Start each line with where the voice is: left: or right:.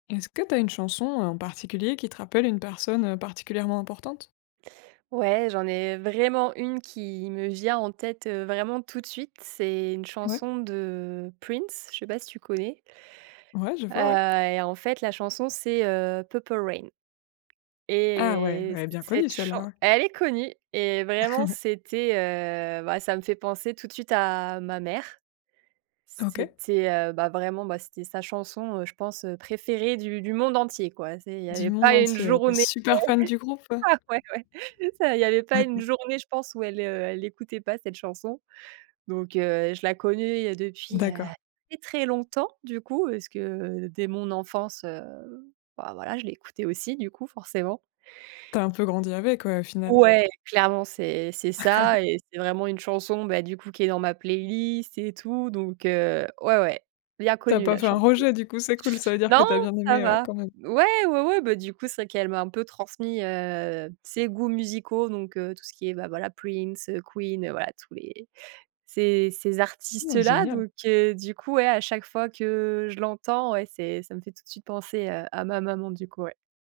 left: Est-ce que tu as une chanson, en particulier, qui te rappelle une personne, heu, particulièrement importante?
right: Ouais, j'en ai vraiment une qui me vient en tête, heu, vraiment, tout de suite, c'est une
left: Ouais.
right: chanson de Prince. Je sais pas si tu connais?
left: Ouais, je
right: Heu,
left: vois, ouais.
right: et en fait, la chanson, c'est, heu, Purple Rain,
left: Ah ouais,
right: et
left: elle est bien connue,
right: cette
left: celle-là,
right: chan
left: ouais.
right: elle est connue, et vraiment, c'était, heu, bah, ça me fait penser tout de suite à ma mère.
left: OK.
right: C'était, heu, bah, vraiment bah c'était sa chanson, heu, je pense, heu, préférée du du monde entier quoi c'est il y
left: Du
right: avait
left: monde
right: pas une
left: entier, elle était
right: journée
left: super fan du groupe?
right: ah ouais ouais ça il y avait pas une
left: OK.
right: journée, je pense, où elle, heu, elle écoutait pas cette chanson, donc heu, je la connais depuis, heu,
left: D'accord.
right: très, très longtemps du coup, parce que dès mon enfance, heu, bah voilà je l'ai écouté aussi du coup forcément.
left: Tu as un peu grandi, avec quoi, au final?
right: Ouais clairement c'est c'est ça et c'est vraiment une chanson bah du coup qui est dans ma playlist et tout donc heu, ouais, ouais, bien
left: Tu as
right: connue
left: pas
right: la
left: fait un
right: chanson.
left: rejet, du coup? C'est cool, ça veut dire que
right: Non,
left: tu as bien
right: ça
left: aimé, heu,
right: va.
left: quand même?
right: Ouais, ouais, ouais, beh du coup, c'est qu'elle m'a un peu transmis, heu, ses goûts musicaux, donc heu, tout ce qui est ben voilà Prince, heu, Queen, voilà tous les ces ces artistes
left: Mmh,
right: là,
left: génial.
right: donc heu, du coup, ouais à chaque fois que je l'entends, ouais, c'est ça me fait tout de suite penser, heu, à ma maman du coup, ouais.